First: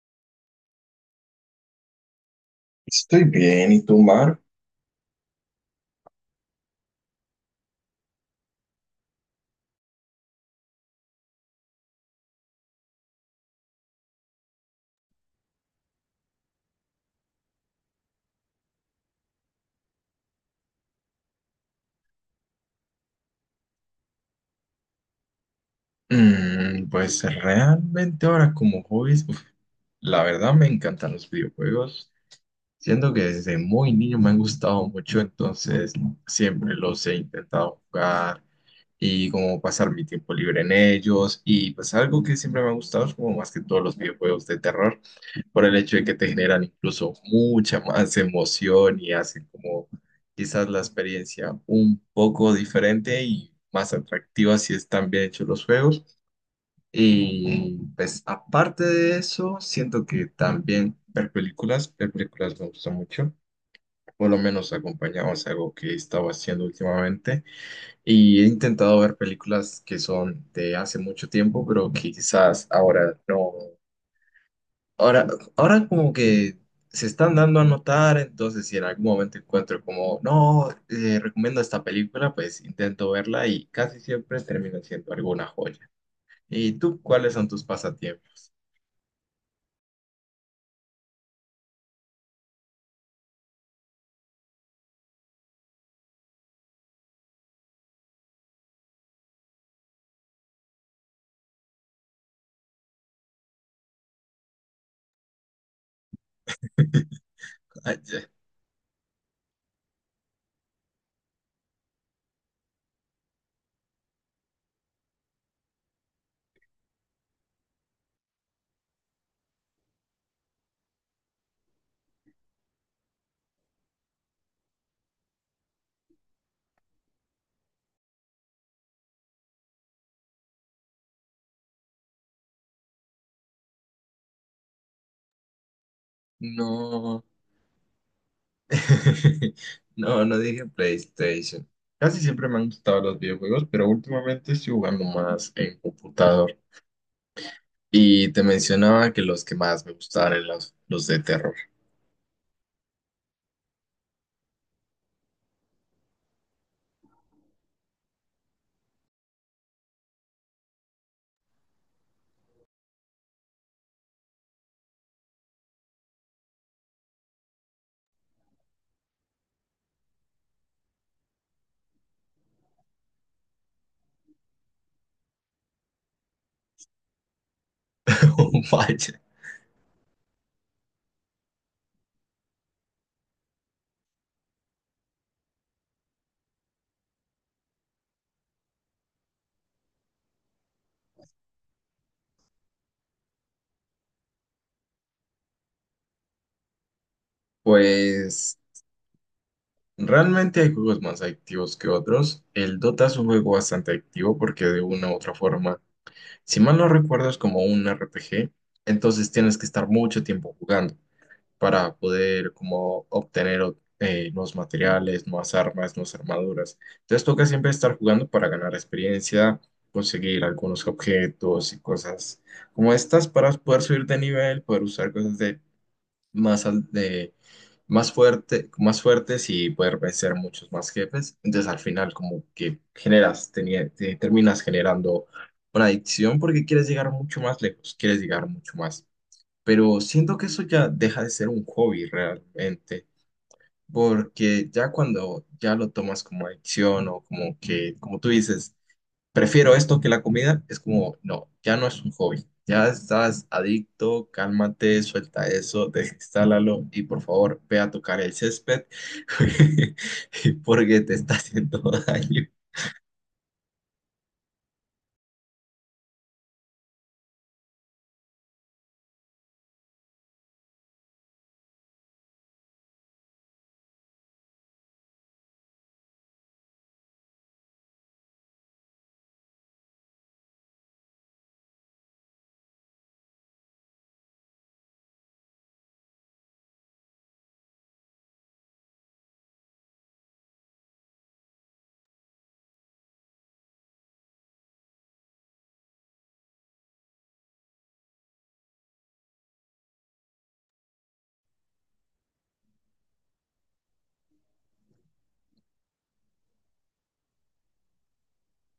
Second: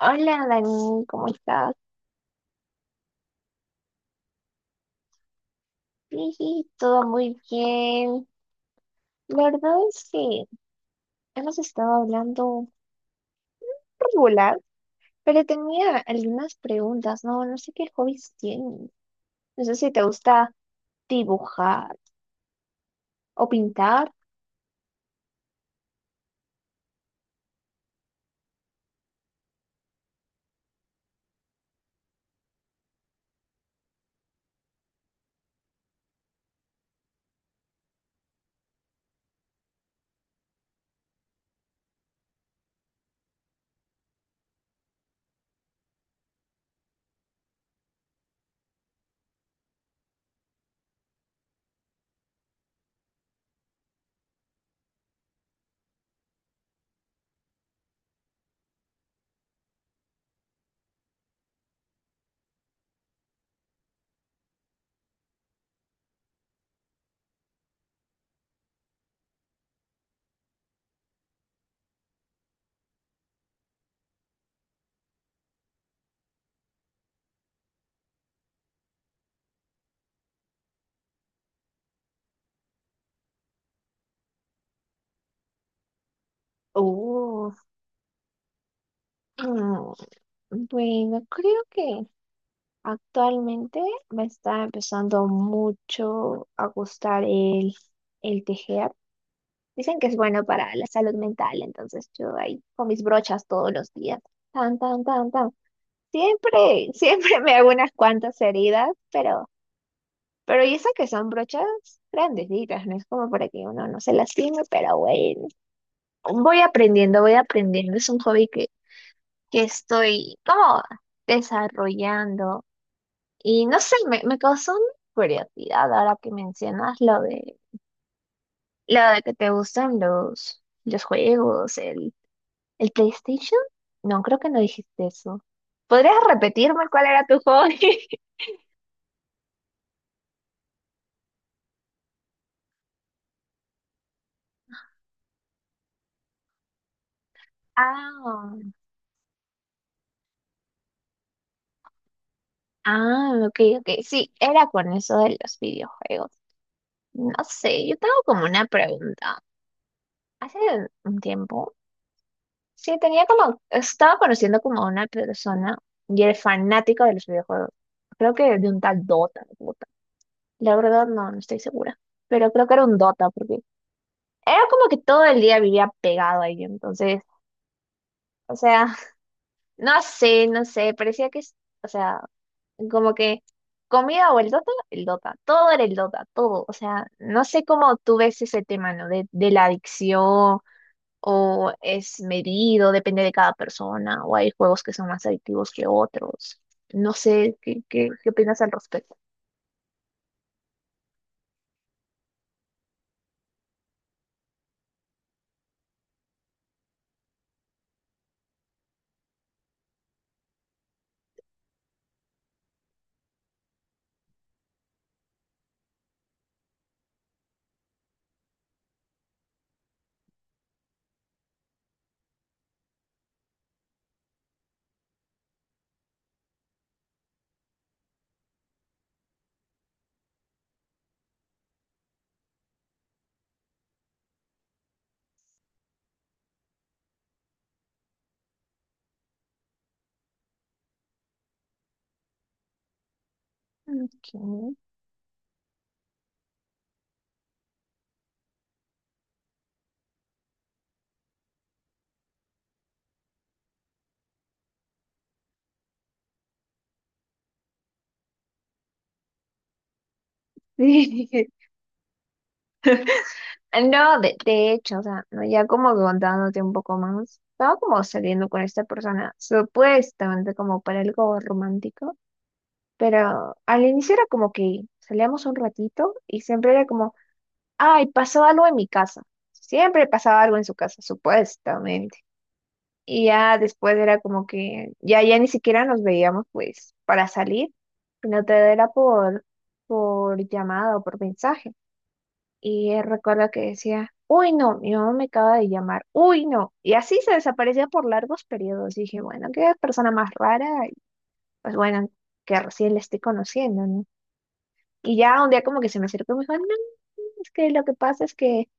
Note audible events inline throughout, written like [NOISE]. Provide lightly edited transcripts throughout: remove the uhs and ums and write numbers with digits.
Hola, Dani, ¿cómo estás? Estoy bien, ¿y tú, Mar? Sí, sí, todo muy bien. La verdad es que hemos estado hablando regular, pero tenía algunas preguntas, ¿no? No sé qué hobbies tienes. No sé si te gusta dibujar o pintar. Pues realmente ahora como hobbies, uf, la verdad me encantan los videojuegos. Siento que desde muy niño me han gustado mucho, entonces siempre los he intentado jugar y como pasar mi tiempo libre en ellos. Y pues algo que siempre me ha gustado es como más que todos los videojuegos de terror, por el hecho de que te generan incluso mucha más emoción y hacen como quizás la experiencia un poco diferente y más atractiva si están bien hechos los juegos. Y pues aparte de eso, siento que también ver películas me gusta mucho. Por lo menos acompañados a algo que he estado haciendo últimamente. Y he intentado ver películas que son de hace mucho tiempo, pero que quizás ahora no, Ahora, ahora como que se están dando a notar, entonces si en algún momento encuentro como, no, recomiendo esta película, pues intento verla y casi siempre termina siendo alguna joya. ¿Y tú cuáles son Oh, tus pasatiempos? mm, bueno, creo que actualmente me está empezando mucho a gustar el tejer. Dicen que es bueno para la salud mental, entonces yo ahí con mis brochas todos los días. Tan, tan, tan, tan. Siempre, [LAUGHS] [LAUGHS] siempre me hago unas Ay, ya. cuantas heridas, pero y eso que son brochas grandecitas, no es como para que uno no se lastime, pero bueno. Voy aprendiendo, voy aprendiendo. Es un hobby que estoy como desarrollando. Y no sé, me causó una curiosidad ahora que mencionas lo de que te gustan los juegos, el. ¿El PlayStation? No, creo que no dijiste eso. ¿Podrías repetirme cuál No, era tu hobby? [LAUGHS] [LAUGHS] no, no dije PlayStation. Casi siempre me han gustado los videojuegos, pero últimamente estoy jugando más en computador. Y te Ah, mencionaba que los que más me gustaban eran los de terror. Ok, ok. Sí, era con eso de los videojuegos. No sé, yo tengo como una pregunta. Hace un tiempo, sí, tenía como, estaba conociendo como a una persona y era fanático de los videojuegos. Creo que de un tal Dota. La verdad no, no estoy segura. Pero creo que era un Dota porque era como que todo el día vivía pegado ahí. Entonces, o [LAUGHS] sea, Vaya. no sé, no sé, parecía o sea, como que comida o el el Dota, todo era el Dota, todo, o sea, no sé cómo tú ves ese tema, ¿no? De la adicción o es medido, depende de cada persona, o hay juegos que son más adictivos que otros, no sé, ¿qué, qué Pues opinas al respecto? realmente hay juegos más adictivos que otros. El Dota es un juego bastante adictivo porque de una u otra forma, si mal no recuerdo, es como un RPG, entonces tienes que estar mucho tiempo jugando para poder como obtener nuevos materiales, nuevas armas, nuevas armaduras. Entonces toca siempre estar jugando para ganar experiencia, conseguir algunos objetos y cosas como estas para poder subir de nivel, poder usar cosas de más, al- de, más, más fuertes y poder vencer muchos más jefes. Entonces al final como que terminas generando una adicción porque quieres llegar mucho más lejos, quieres llegar mucho más. Pero siento que eso ya deja de ser un hobby realmente, porque Ok. ya cuando ya lo tomas como adicción o como que, como tú dices, prefiero esto que la comida, es como, no, ya no es un hobby, ya estás adicto, cálmate, suelta eso, [LAUGHS] desinstálalo y por favor ve a tocar el césped [LAUGHS] porque te está [LAUGHS] haciendo [LAUGHS] daño. No, de hecho, o sea, ¿no? Ya como que contándote un poco más, estaba como saliendo con esta persona, supuestamente como para algo romántico. Pero al inicio era como que salíamos un ratito y siempre era como, ay, pasó algo en mi casa. Siempre pasaba algo en su casa, supuestamente. Y ya después era como que ya ni siquiera nos veíamos pues para salir, sino todo era por llamada o por mensaje. Y él recuerda que decía, uy, no, mi mamá me acaba de llamar, uy, no. Y así se desaparecía por largos periodos. Y dije, bueno, qué persona más rara, y pues bueno, que recién le estoy conociendo, ¿no? Y ya un día como que se me acercó y me dijo, no, es que lo que pasa es que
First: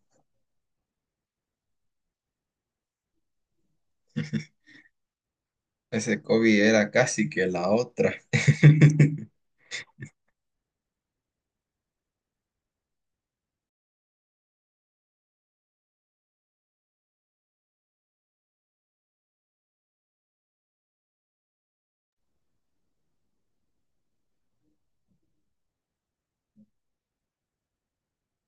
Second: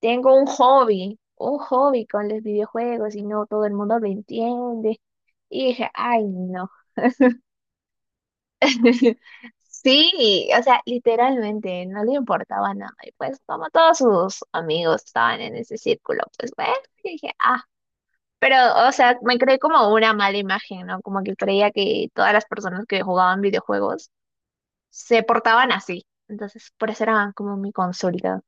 tengo un hobby con los videojuegos y no todo el mundo lo entiende. Y dije, Ese ay, hobby no. era casi que la otra. [LAUGHS] [LAUGHS] Sí, o sea, literalmente no le importaba nada. Y pues como todos sus amigos estaban en ese círculo, pues bueno, y dije, ah, pero o sea, me creé como una mala imagen, ¿no? Como que creía que todas las personas que jugaban videojuegos se portaban así. Entonces, por eso era como mi consulta.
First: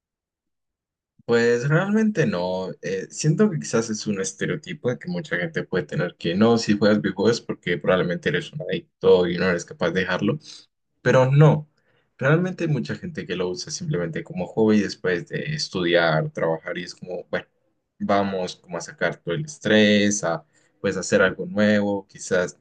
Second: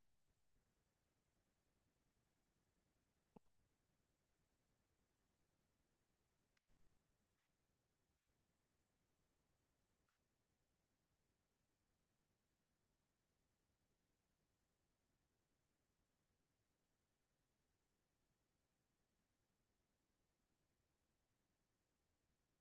Pues realmente no. Siento que quizás es un estereotipo de que mucha gente puede tener que no, si juegas videojuegos es porque probablemente eres un adicto y no eres capaz de dejarlo. Pero no, realmente hay mucha gente que lo usa simplemente como hobby después de estudiar, trabajar y es como, bueno, vamos como a sacar todo el estrés, a pues hacer algo nuevo, quizás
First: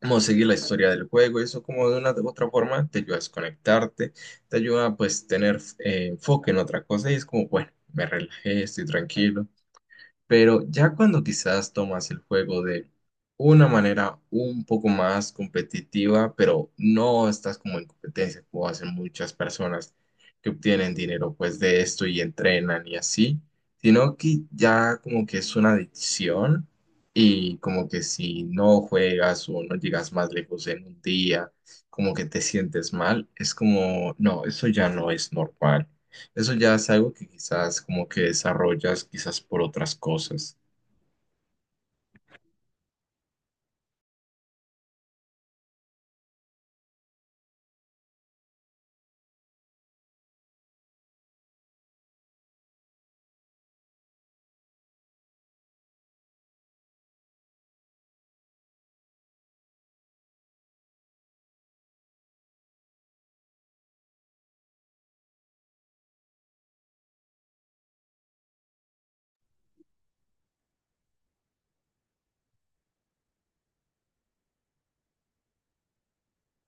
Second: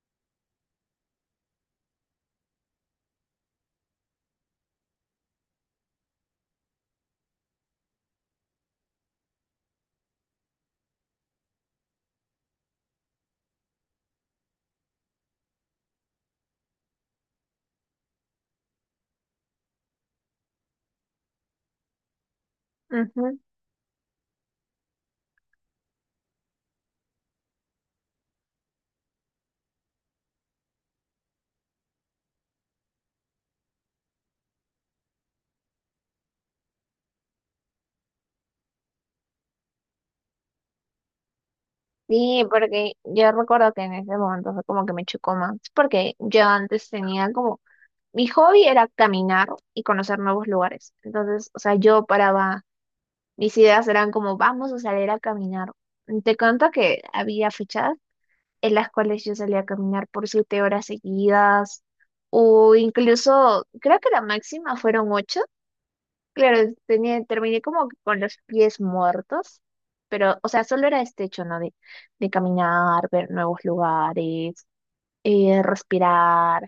como seguir la historia del juego, eso como de una u otra forma te ayuda a desconectarte, te ayuda a pues tener enfoque en otra cosa y es como, bueno, me relajé, estoy tranquilo. Pero ya cuando quizás tomas el juego de una manera un poco más competitiva, pero no estás como en competencia, como hacen muchas personas que obtienen dinero pues de esto y entrenan y así, sino que ya como que es una adicción y como que si no juegas o no llegas más lejos en un día, como que te sientes mal, es como, no, eso ya no es normal. Eso ya es algo que quizás como que desarrollas quizás por otras cosas. Sí, porque yo recuerdo que en ese momento fue como que me chocó más, porque yo antes tenía como, mi hobby era caminar y conocer nuevos lugares. Entonces, o sea, yo paraba, mis ideas eran como, vamos a salir a caminar. Te cuento que había fechas en las cuales yo salía a caminar por 7 horas seguidas, o incluso, creo que la máxima fueron 8. Claro, tenía, terminé como que con los pies muertos, pero, o sea, solo era este hecho, ¿no? De caminar, ver nuevos lugares, respirar,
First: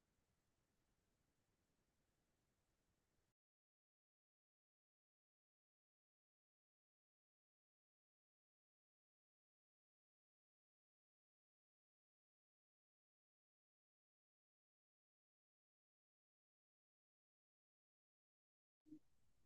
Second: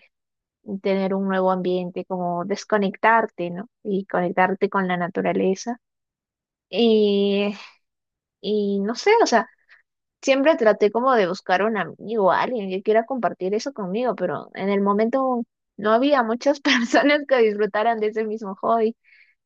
tener un nuevo ambiente, como desconectarte, ¿no? Y conectarte con la naturaleza. Y, y no sé, o sea, siempre traté como de buscar un amigo, alguien que quiera compartir eso conmigo, pero en el momento no había muchas [LAUGHS] personas que disfrutaran de ese mismo hobby.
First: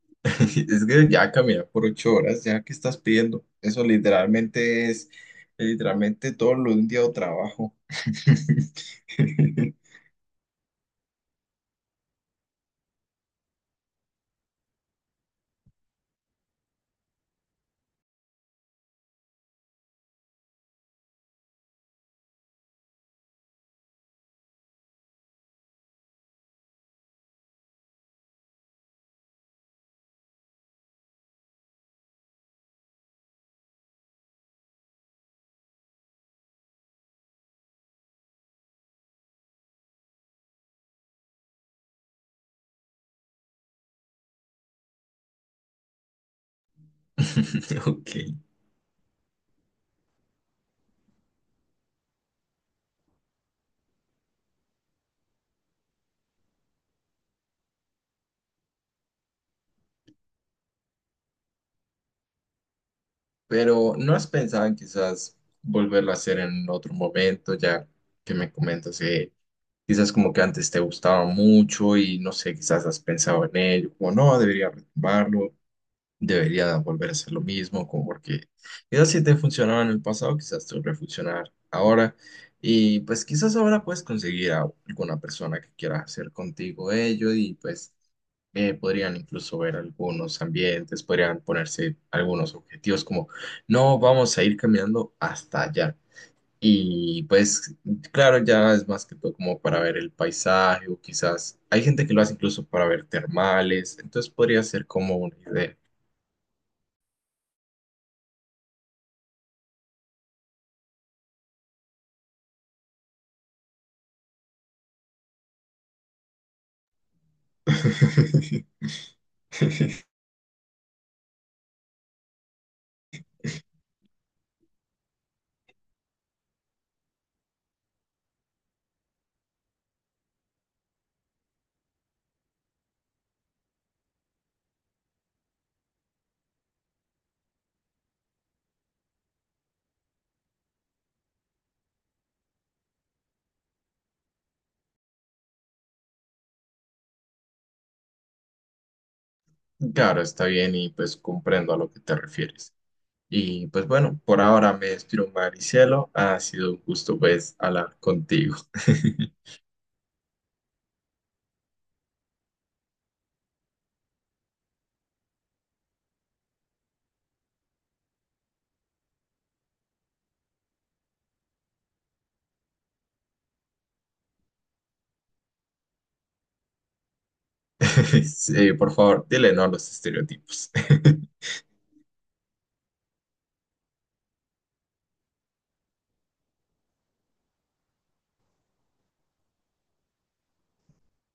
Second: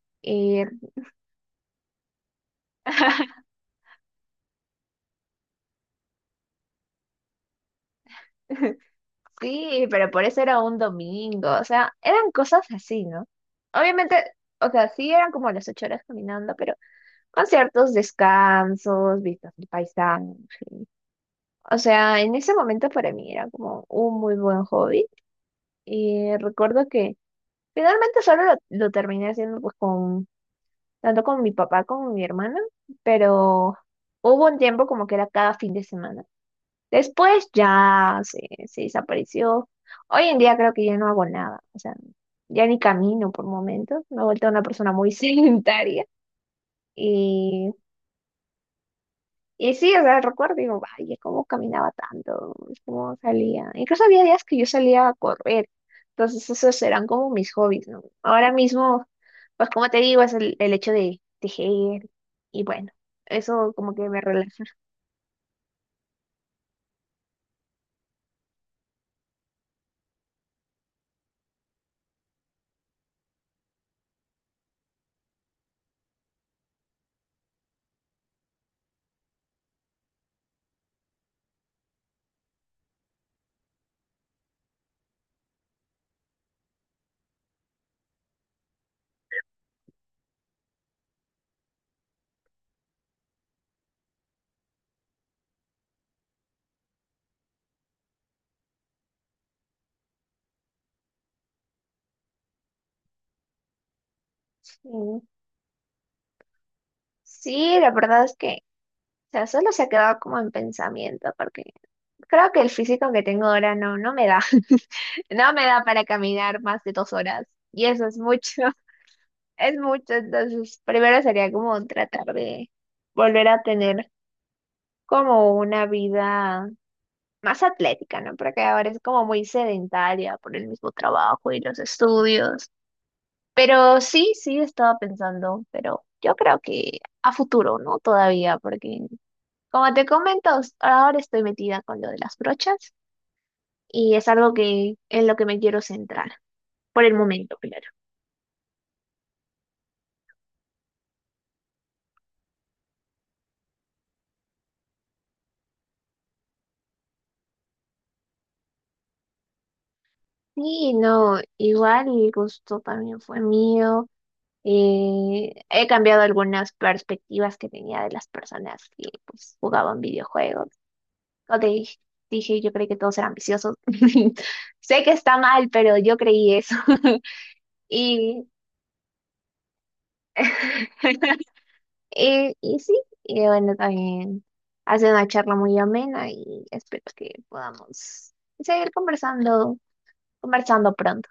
[LAUGHS] Y Es que ya caminar por 8 horas, ya que estás [LAUGHS] pidiendo. Eso literalmente es, literalmente todo lo de un día de trabajo. [LAUGHS] sí, pero por eso era un domingo, o sea, eran cosas así, ¿no? Obviamente, o sea, sí eran como las 8 horas caminando, pero con ciertos descansos, vistas del paisaje. O sea, en ese momento para mí era como un muy buen hobby y recuerdo que finalmente solo lo terminé haciendo pues con, tanto con mi papá como con mi hermana, pero hubo un tiempo como que era cada fin de semana. Después ya se desapareció. Hoy en día creo que ya no hago nada, o sea, ya ni camino por momentos, me he vuelto una persona muy [LAUGHS] sedentaria y, [LAUGHS] Ok. y sí, o sea, recuerdo, digo, vaya, cómo caminaba tanto, cómo salía. Incluso había días que yo salía a correr, entonces esos eran como mis hobbies, ¿no? Ahora mismo, pues como te digo, es el hecho de tejer y bueno, eso como Pero que ¿no me has relaja. pensado en quizás volverlo a hacer en otro momento, ya que me comentas que quizás como que antes te gustaba mucho y no sé, quizás has pensado en ello, como no, debería retomarlo, debería volver a ser lo mismo, como porque quizás si te funcionaba en el pasado, quizás te va a funcionar ahora. Y pues quizás ahora puedes conseguir a alguna persona que quiera hacer contigo ello y pues podrían incluso ver algunos ambientes, podrían ponerse algunos objetivos como no vamos a ir caminando hasta allá. Y pues claro, ya es más que todo como para ver el paisaje o quizás hay gente que lo hace incluso para ver termales, entonces podría ser como Y una idea. sí, la verdad es que, o sea, solo se ha quedado como en pensamiento, porque creo que el físico que tengo ahora no, no me da. [LAUGHS] No me da para caminar más de 2 horas. Y eso es mucho, [LAUGHS] [LAUGHS] es mucho. Entonces, primero sería como tratar de volver a tener como una vida más atlética, ¿no? Porque ahora es como muy sedentaria por el mismo trabajo y los estudios. Pero sí, sí, estaba pensando, pero yo creo que a futuro, ¿no? Todavía, porque como te comento, ahora estoy metida con lo de las brochas y es algo que en lo que me quiero centrar, por el momento, claro. Claro, está bien y pues comprendo a lo que te refieres. Y pues bueno, por ahora me despido, Maricielo. Ha sido un gusto pues hablar contigo. [LAUGHS] Sí, no, igual el gusto también fue mío. Eh, he cambiado algunas perspectivas que tenía de las personas que pues, jugaban videojuegos. O te dije, yo creí que todos eran viciosos. [LAUGHS] Sé que está mal, pero yo creí eso. [LAUGHS] Y Sí, por favor, dile no a los estereotipos. [LAUGHS] [LAUGHS] eh, y sí, y bueno, también hace una charla muy amena y espero que podamos seguir conversando pronto.